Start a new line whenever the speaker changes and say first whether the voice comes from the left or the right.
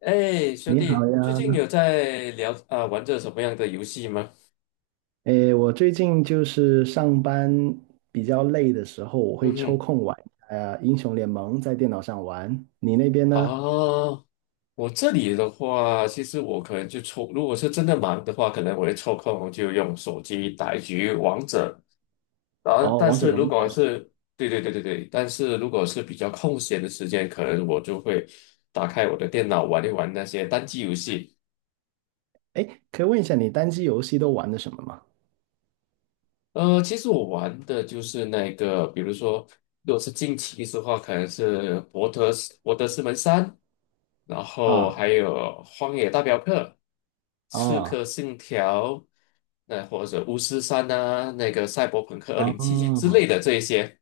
left: 哎，兄
right: 你好
left: 弟，最近
right: 呀。
left: 有在聊啊、玩着什么样的游戏吗？
right: 我最近就是上班比较累的时候，我会
left: 嗯
right: 抽
left: 哼。
right: 空玩英雄联盟，在电脑上玩。你那边
left: 啊，
right: 呢？
left: 我这里的话，其实我可能如果是真的忙的话，可能我会抽空就用手机打一局王者。然后，
right: 哦，
left: 但
right: 王者
left: 是
right: 荣
left: 如
right: 耀
left: 果
right: 是吧？
left: 是对对对对对，但是如果是比较空闲的时间，可能我就会打开我的电脑玩一玩那些单机游戏。
right: 诶，可以问一下你单机游戏都玩的什么吗？
left: 其实我玩的就是那个，比如说，如果是近期的话，可能是博德之门3，然后
right: 啊
left: 还有荒野大镖客、刺客
right: 啊
left: 信条，那或者巫师3啊，那个赛博朋克二
right: 啊！
left: 零七七之类的这一些。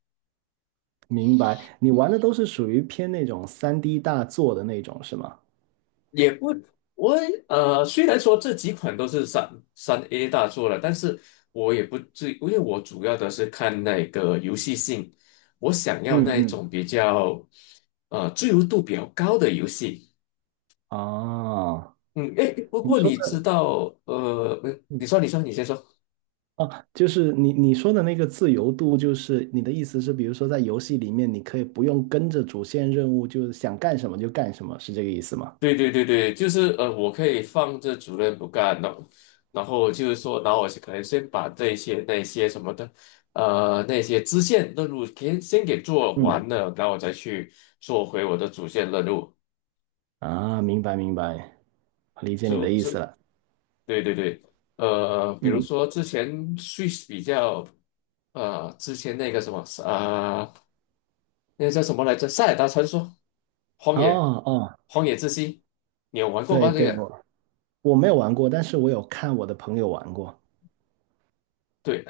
right: 明白。你玩的都是属于偏那种三 d 大作的那种是吗？
left: 也不，我虽然说这几款都是3A 大作了，但是我也不至，因为我主要的是看那个游戏性，我想要
right: 嗯
left: 那
right: 嗯。
left: 种比较自由度比较高的游戏。
right: 啊，
left: 嗯，诶，不
right: 你
left: 过
right: 说
left: 你知
right: 的。
left: 道，
right: 嗯
left: 你说，你先说。
right: 啊，就是你说的那个自由度，就是你的意思是，比如说在游戏里面，你可以不用跟着主线任务，就是想干什么就干什么，是这个意思吗？
left: 对对对对，就是我可以放着主任不干，然后然后我可能先把这些那些什么的，那些支线任务先给做
right: 嗯
left: 完了，然后我再去做回我的主线任务。
right: 啊，明白明白，理解你
left: 就
right: 的意
left: 这，
right: 思了。
left: 对对对，比如
right: 嗯，
left: 说之前 Switch 比较，之前那个什么啊、呃那个叫什么来着，《塞尔达传说》、《荒
right: 哦
left: 野》、
right: 哦，
left: 《荒野之息》，你有玩过
right: 对
left: 吧？这
right: 对，
left: 个？
right: 我没有玩过，但是我有看我的朋友玩过。
left: 对。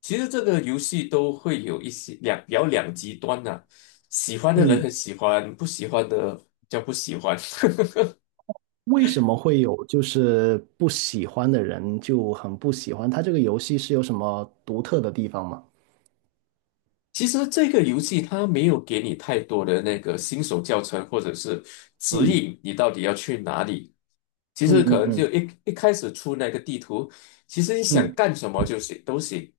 left: 其实这个游戏都会有一些比较两极端呐、喜欢的人很
right: 嗯，
left: 喜欢，不喜欢的叫不喜欢。
right: 为什么会有就是不喜欢的人就很不喜欢？他这个游戏是有什么独特的地方吗？
left: 其实这个游戏它没有给你太多的那个新手教程或者是指
right: 嗯
left: 引，你到底要去哪里。其
right: 嗯
left: 实可
right: 嗯
left: 能
right: 嗯
left: 就一开始出那个地图，其实你想
right: 嗯
left: 干什么就行都行。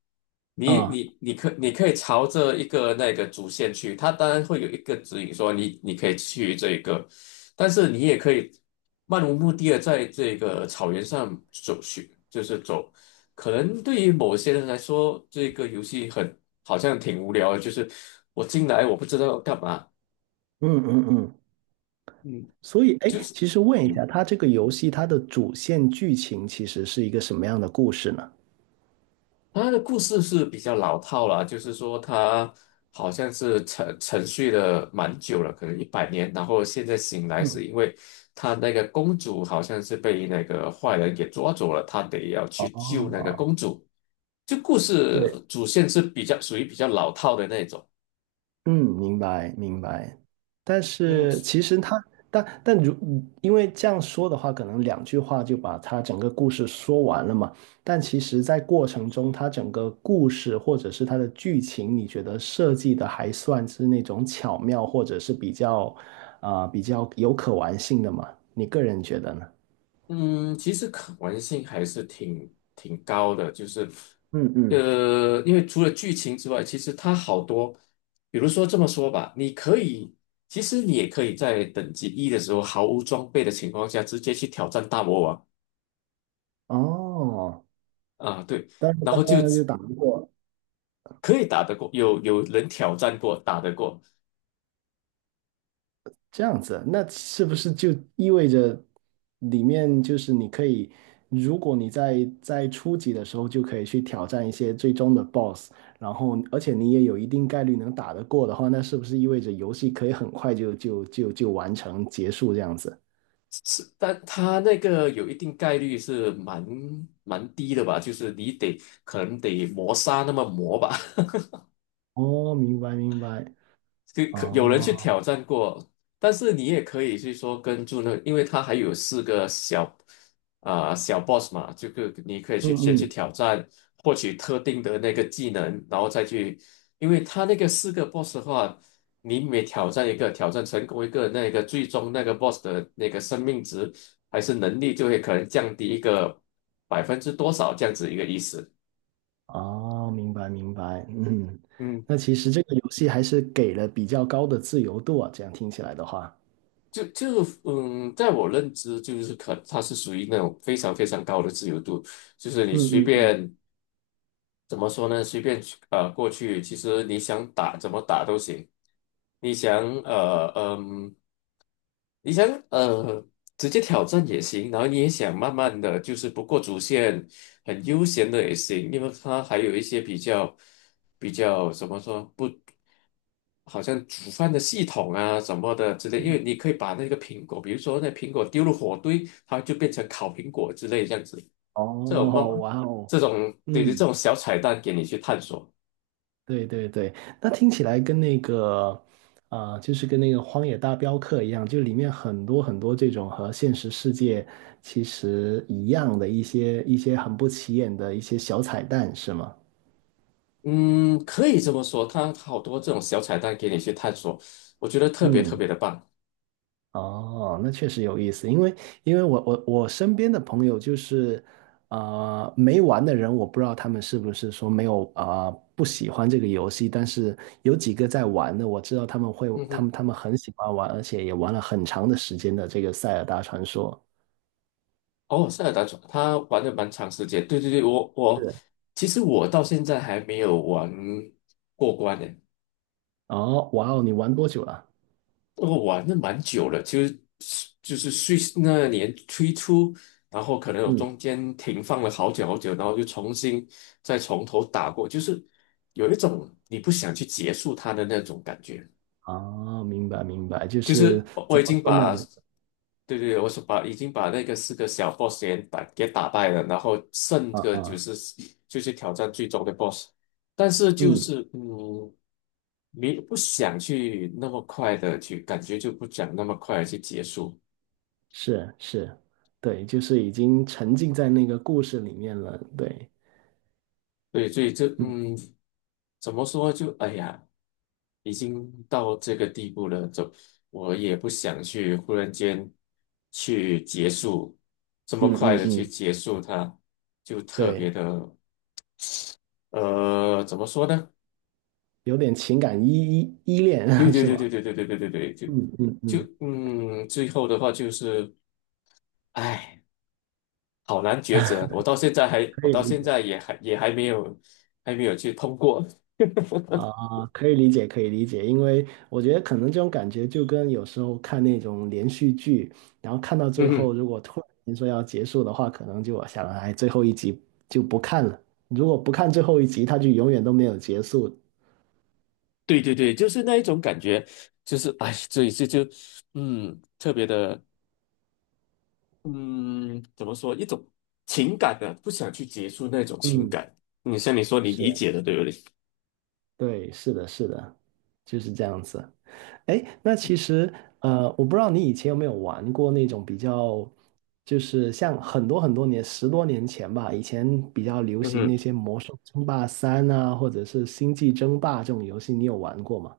right: 啊，
left: 你可以朝着一个那个主线去，它当然会有一个指引说你可以去这个，但是你也可以漫无目的的在这个草原上走去，就是走。可能对于某些人来说，这个游戏很好像挺无聊的，就是我进来我不知道要干嘛。
right: 嗯嗯嗯，
left: 嗯，
right: 所以，哎，
left: 就是
right: 其实问一下，它这个游戏它的主线剧情其实是一个什么样的故事呢？
left: 它的故事是比较老套了，就是说它好像是沉睡了蛮久了，可能100年，然后现在醒来
right: 嗯，
left: 是因为他那个公主好像是被那个坏人给抓走了，他得要去救那个
right: 哦，
left: 公主。就故事
right: 对，
left: 主线是比较属于比较老套的那种。
right: 嗯，明白明白。但
left: 嗯。
right: 是其实它，但但如因为这样说的话，可能两句话就把它整个故事说完了嘛。但其实，在过程中，它整个故事或者是它的剧情，你觉得设计的还算是那种巧妙，或者是比较比较有可玩性的嘛？你个人觉得呢？
left: 嗯，其实可玩性还是挺高的，就是
right: 嗯
left: 因为除了剧情之外，其实它好多，比如说这么说吧，你可以，其实你也可以在等级一的时候毫无装备的情况下，直接去挑战大魔王
right: 哦，
left: 啊，对，
right: 但是
left: 然
right: 当
left: 后就
right: 当然就
left: 只
right: 打不过，
left: 可以打得过，有人挑战过，打得过。
right: 这样子，那是不是就意味着里面就是你可以，如果你在初级的时候就可以去挑战一些最终的 BOSS,然后而且你也有一定概率能打得过的话，那是不是意味着游戏可以很快就完成结束这样子？
left: 但他那个有一定概率是蛮低的吧，就是你得可能得磨砂那么磨吧。
right: 哦，明白明白，
left: 就可有人去
right: 哦，
left: 挑战过，但是你也可以去说跟住那个，因为他还有四个小 boss 嘛，就个你可以去先
right: 嗯
left: 去
right: 嗯
left: 挑战，获取特定的那个技能，然后再去，因为他那个四个 boss 的话，你每挑战一个，挑战成功一个，那个最终那个 boss 的那个生命值还是能力就会可能降低一个百分之多少这样子一个意思。
right: 哦，明白明白，嗯，
left: 嗯。
right: 那其实这个游戏还是给了比较高的自由度啊，这样听起来的话，
left: 就就嗯，在我认知就是可，它是属于那种非常非常高的自由度，就是你随
right: 嗯嗯嗯，
left: 便，怎么说呢，随便去过去，其实你想打怎么打都行，你想呃嗯。你想呃直接挑战也行，然后你也想慢慢的就是不过主线，很悠闲的也行，因为它还有一些比较怎么说不，好像煮饭的系统啊什么的之类，因
right: 嗯
left: 为你可以把那个苹果，比如说那苹果丢入火堆，它就变成烤苹果之类这样子，这种慢
right: 哦，
left: 慢
right: 哇哦，
left: 对对，这
right: 嗯，
left: 种小彩蛋给你去探索。
right: 对对对，那听起来跟那个，就是跟那个《荒野大镖客》一样，就里面很多很多这种和现实世界其实一样的一些很不起眼的一些小彩蛋，是吗？
left: 嗯，可以这么说，它好多这种小彩蛋给你去探索，我觉得特别特
right: 嗯
left: 别的棒。
right: 哦，那确实有意思，因为因为我身边的朋友就是，没玩的人，我不知道他们是不是说没有不喜欢这个游戏，但是有几个在玩的，我知道他们会，
left: 嗯
right: 他们
left: 哼。
right: 他们很喜欢玩，而且也玩了很长的时间的这个《塞尔达传说》。
left: 哦，塞尔达传他玩了蛮长时间，对对对，我
right: 是。
left: 其实我到现在还没有玩过关呢。
right: 哦，哇哦，你玩多久了？
left: 我玩了蛮久了，其实就是 Switch 那年推出，然后可能有
right: 嗯，
left: 中间停放了好久好久，然后就重新再从头打过，就是有一种你不想去结束它的那种感觉。
right: 哦，明白明白，就
left: 就
right: 是
left: 是我
right: 怎
left: 我已
right: 么
left: 经
right: 说呢？
left: 把，对对，我是把已经把那个四个小 boss 给打败了，然后剩
right: 啊
left: 个就
right: 啊，
left: 是挑战最终的 boss，但是就
right: 嗯，
left: 是嗯，没不想去那么快的去，感觉就不想那么快的去结束。
right: 是是，对，就是已经沉浸在那个故事里面了，对。
left: 对，所以
right: 嗯。
left: 怎么说就哎呀，已经到这个地步了，我也不想去忽然间去结束这么
right: 嗯
left: 快
right: 嗯
left: 的去
right: 嗯，
left: 结束它，就特别
right: 对，
left: 的怎么说呢？
right: 有点情感依依
left: 对
right: 恋
left: 对
right: 是
left: 对对
right: 吗？
left: 对对对对对对，就
right: 嗯嗯嗯，
left: 最后的话就是，哎，好难抉择，
right: 可
left: 我
right: 以
left: 到
right: 理
left: 现
right: 解
left: 在也还没有去通过。
right: 啊，可以理解，可以理解，因为我觉得可能这种感觉就跟有时候看那种连续剧，然后看到 最
left: 嗯
right: 后，
left: 哼。
right: 如果突然间说要结束的话，可能就我想，哎，最后一集就不看了。如果不看最后一集，它就永远都没有结束。
left: 对对对，就是那一种感觉，就是哎，所以这就嗯，特别的嗯，怎么说，一种情感的，不想去结束那种情
right: 嗯，
left: 感。你像你说你理
right: 是。
left: 解的，对不对？
right: 对，是的，是的，就是这样子。哎，那其实我不知道你以前有没有玩过那种比较，就是像很多很多年，十多年前吧，以前比较 流行
left: 嗯。
right: 那些《魔兽争霸三》啊，或者是《星际争霸》这种游戏，你有玩过吗？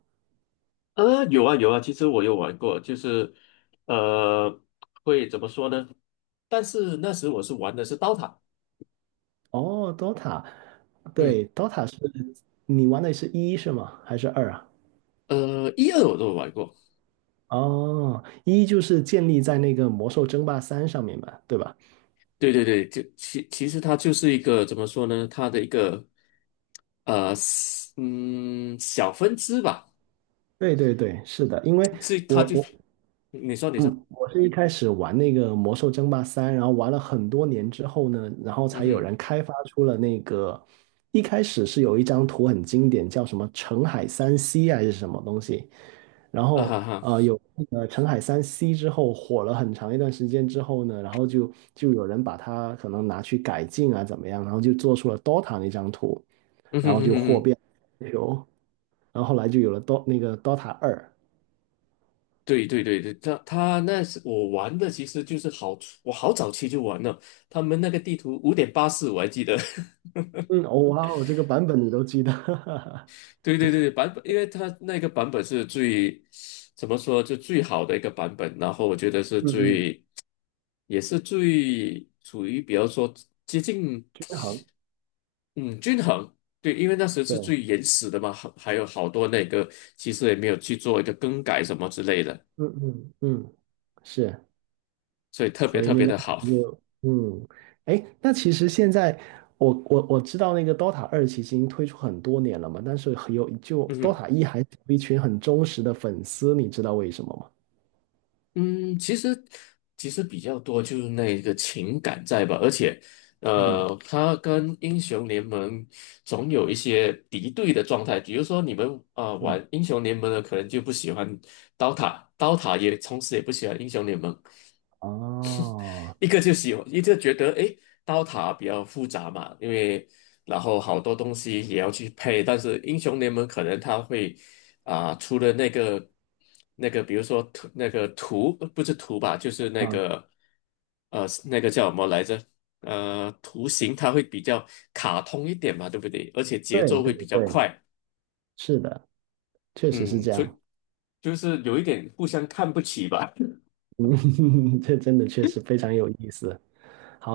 left: 啊，有啊有啊，其实我有玩过，就是呃，会怎么说呢？但是那时我是玩的是刀塔。
right: 哦，DOTA,
left: 嗯，
right: 对，DOTA 是你玩的是一是吗？还是二啊？
left: 一二我都有玩过。
right: 哦，一就是建立在那个《魔兽争霸三》上面嘛，对吧？
left: 对对对，就其实它就是一个怎么说呢？它的一个呃，小分支吧。
right: 对对对，是的，因为
left: 这他
right: 我
left: 就
right: 我
left: 你说你说。
right: 嗯，我是一开始玩那个《魔兽争霸三》，然后玩了很多年之后呢，然后
left: 嗯
right: 才有
left: 哼，
right: 人开发出了那个，一开始是有一张图很经典，叫什么"澄海三 C" 还是什么东西，然
left: 啊
right: 后
left: 哈哈，
right: 有那个澄海三 C 之后火了很长一段时间之后呢，然后就有人把它可能拿去改进啊怎么样，然后就做出了 DOTA 那张图，
left: 嗯
right: 然
left: 哼
right: 后
left: 哼哼，
right: 就火
left: 嗯哼。
right: 遍全球，然后后来就有了 那个 DOTA 二，
left: 对对对对，他那是我玩的，其实我好早期就玩了，他们那个地图5.84我还记得。
right: 嗯，哦哇哦，这个版本你都记得。
left: 对对对对，版本，因为它那个版本是怎么说，就最好的一个版本，然后我觉得是
right: 嗯嗯，
left: 也是最处于比较说接近。
right: 均衡，
left: 嗯，均衡。对，因为那时候是
right: 对，
left: 最原始的嘛，还有好多那个，其实也没有去做一个更改什么之类的，
right: 嗯嗯嗯，是，
left: 所以特别
right: 所以
left: 特
right: 那
left: 别
right: 张
left: 的好。
right: 图就，嗯，哎，那其实现在我知道那个 DOTA 二其实已经推出很多年了嘛，但是很有就
left: 嗯哼。
right: DOTA 一还是有一群很忠实的粉丝，你知道为什么吗？
left: 嗯，其实比较多就是那个情感在吧，而且
right: 嗯
left: 他跟英雄联盟总有一些敌对的状态，比如说你们
right: 嗯，
left: 玩英雄联盟的可能就不喜欢刀塔，刀塔也同时也不喜欢英雄联盟。
right: 哦，
left: 一个就喜欢，一个觉得诶，刀塔比较复杂嘛，因为然后好多东西也要去配，但是英雄联盟可能它会出了那个，比如说图，那个图不是图吧，就是那
right: 啊，
left: 个那个叫什么来着？图形它会比较卡通一点嘛，对不对？而且节
right: 对
left: 奏会
right: 对
left: 比较
right: 对，
left: 快。
right: 是的，确实是
left: 嗯，
right: 这
left: 所以
right: 样，
left: 就是有一点互相看不起吧。
right: 嗯，这真的确实非常有意思。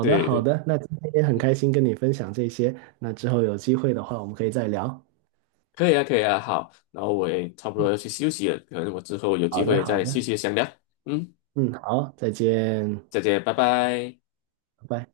right: 的
left: 对
right: 好
left: 对。
right: 的，那今天也很开心跟你分享这些，那之后有机会的话我们可以再聊。
left: 可以啊，可以啊，好，然后我也差不
right: 嗯，
left: 多要去休息了，可能我之后有机
right: 好的，
left: 会
right: 好
left: 再继
right: 的，
left: 续详聊。嗯，
right: 嗯，好，再见，
left: 再见，拜拜。
right: 拜拜。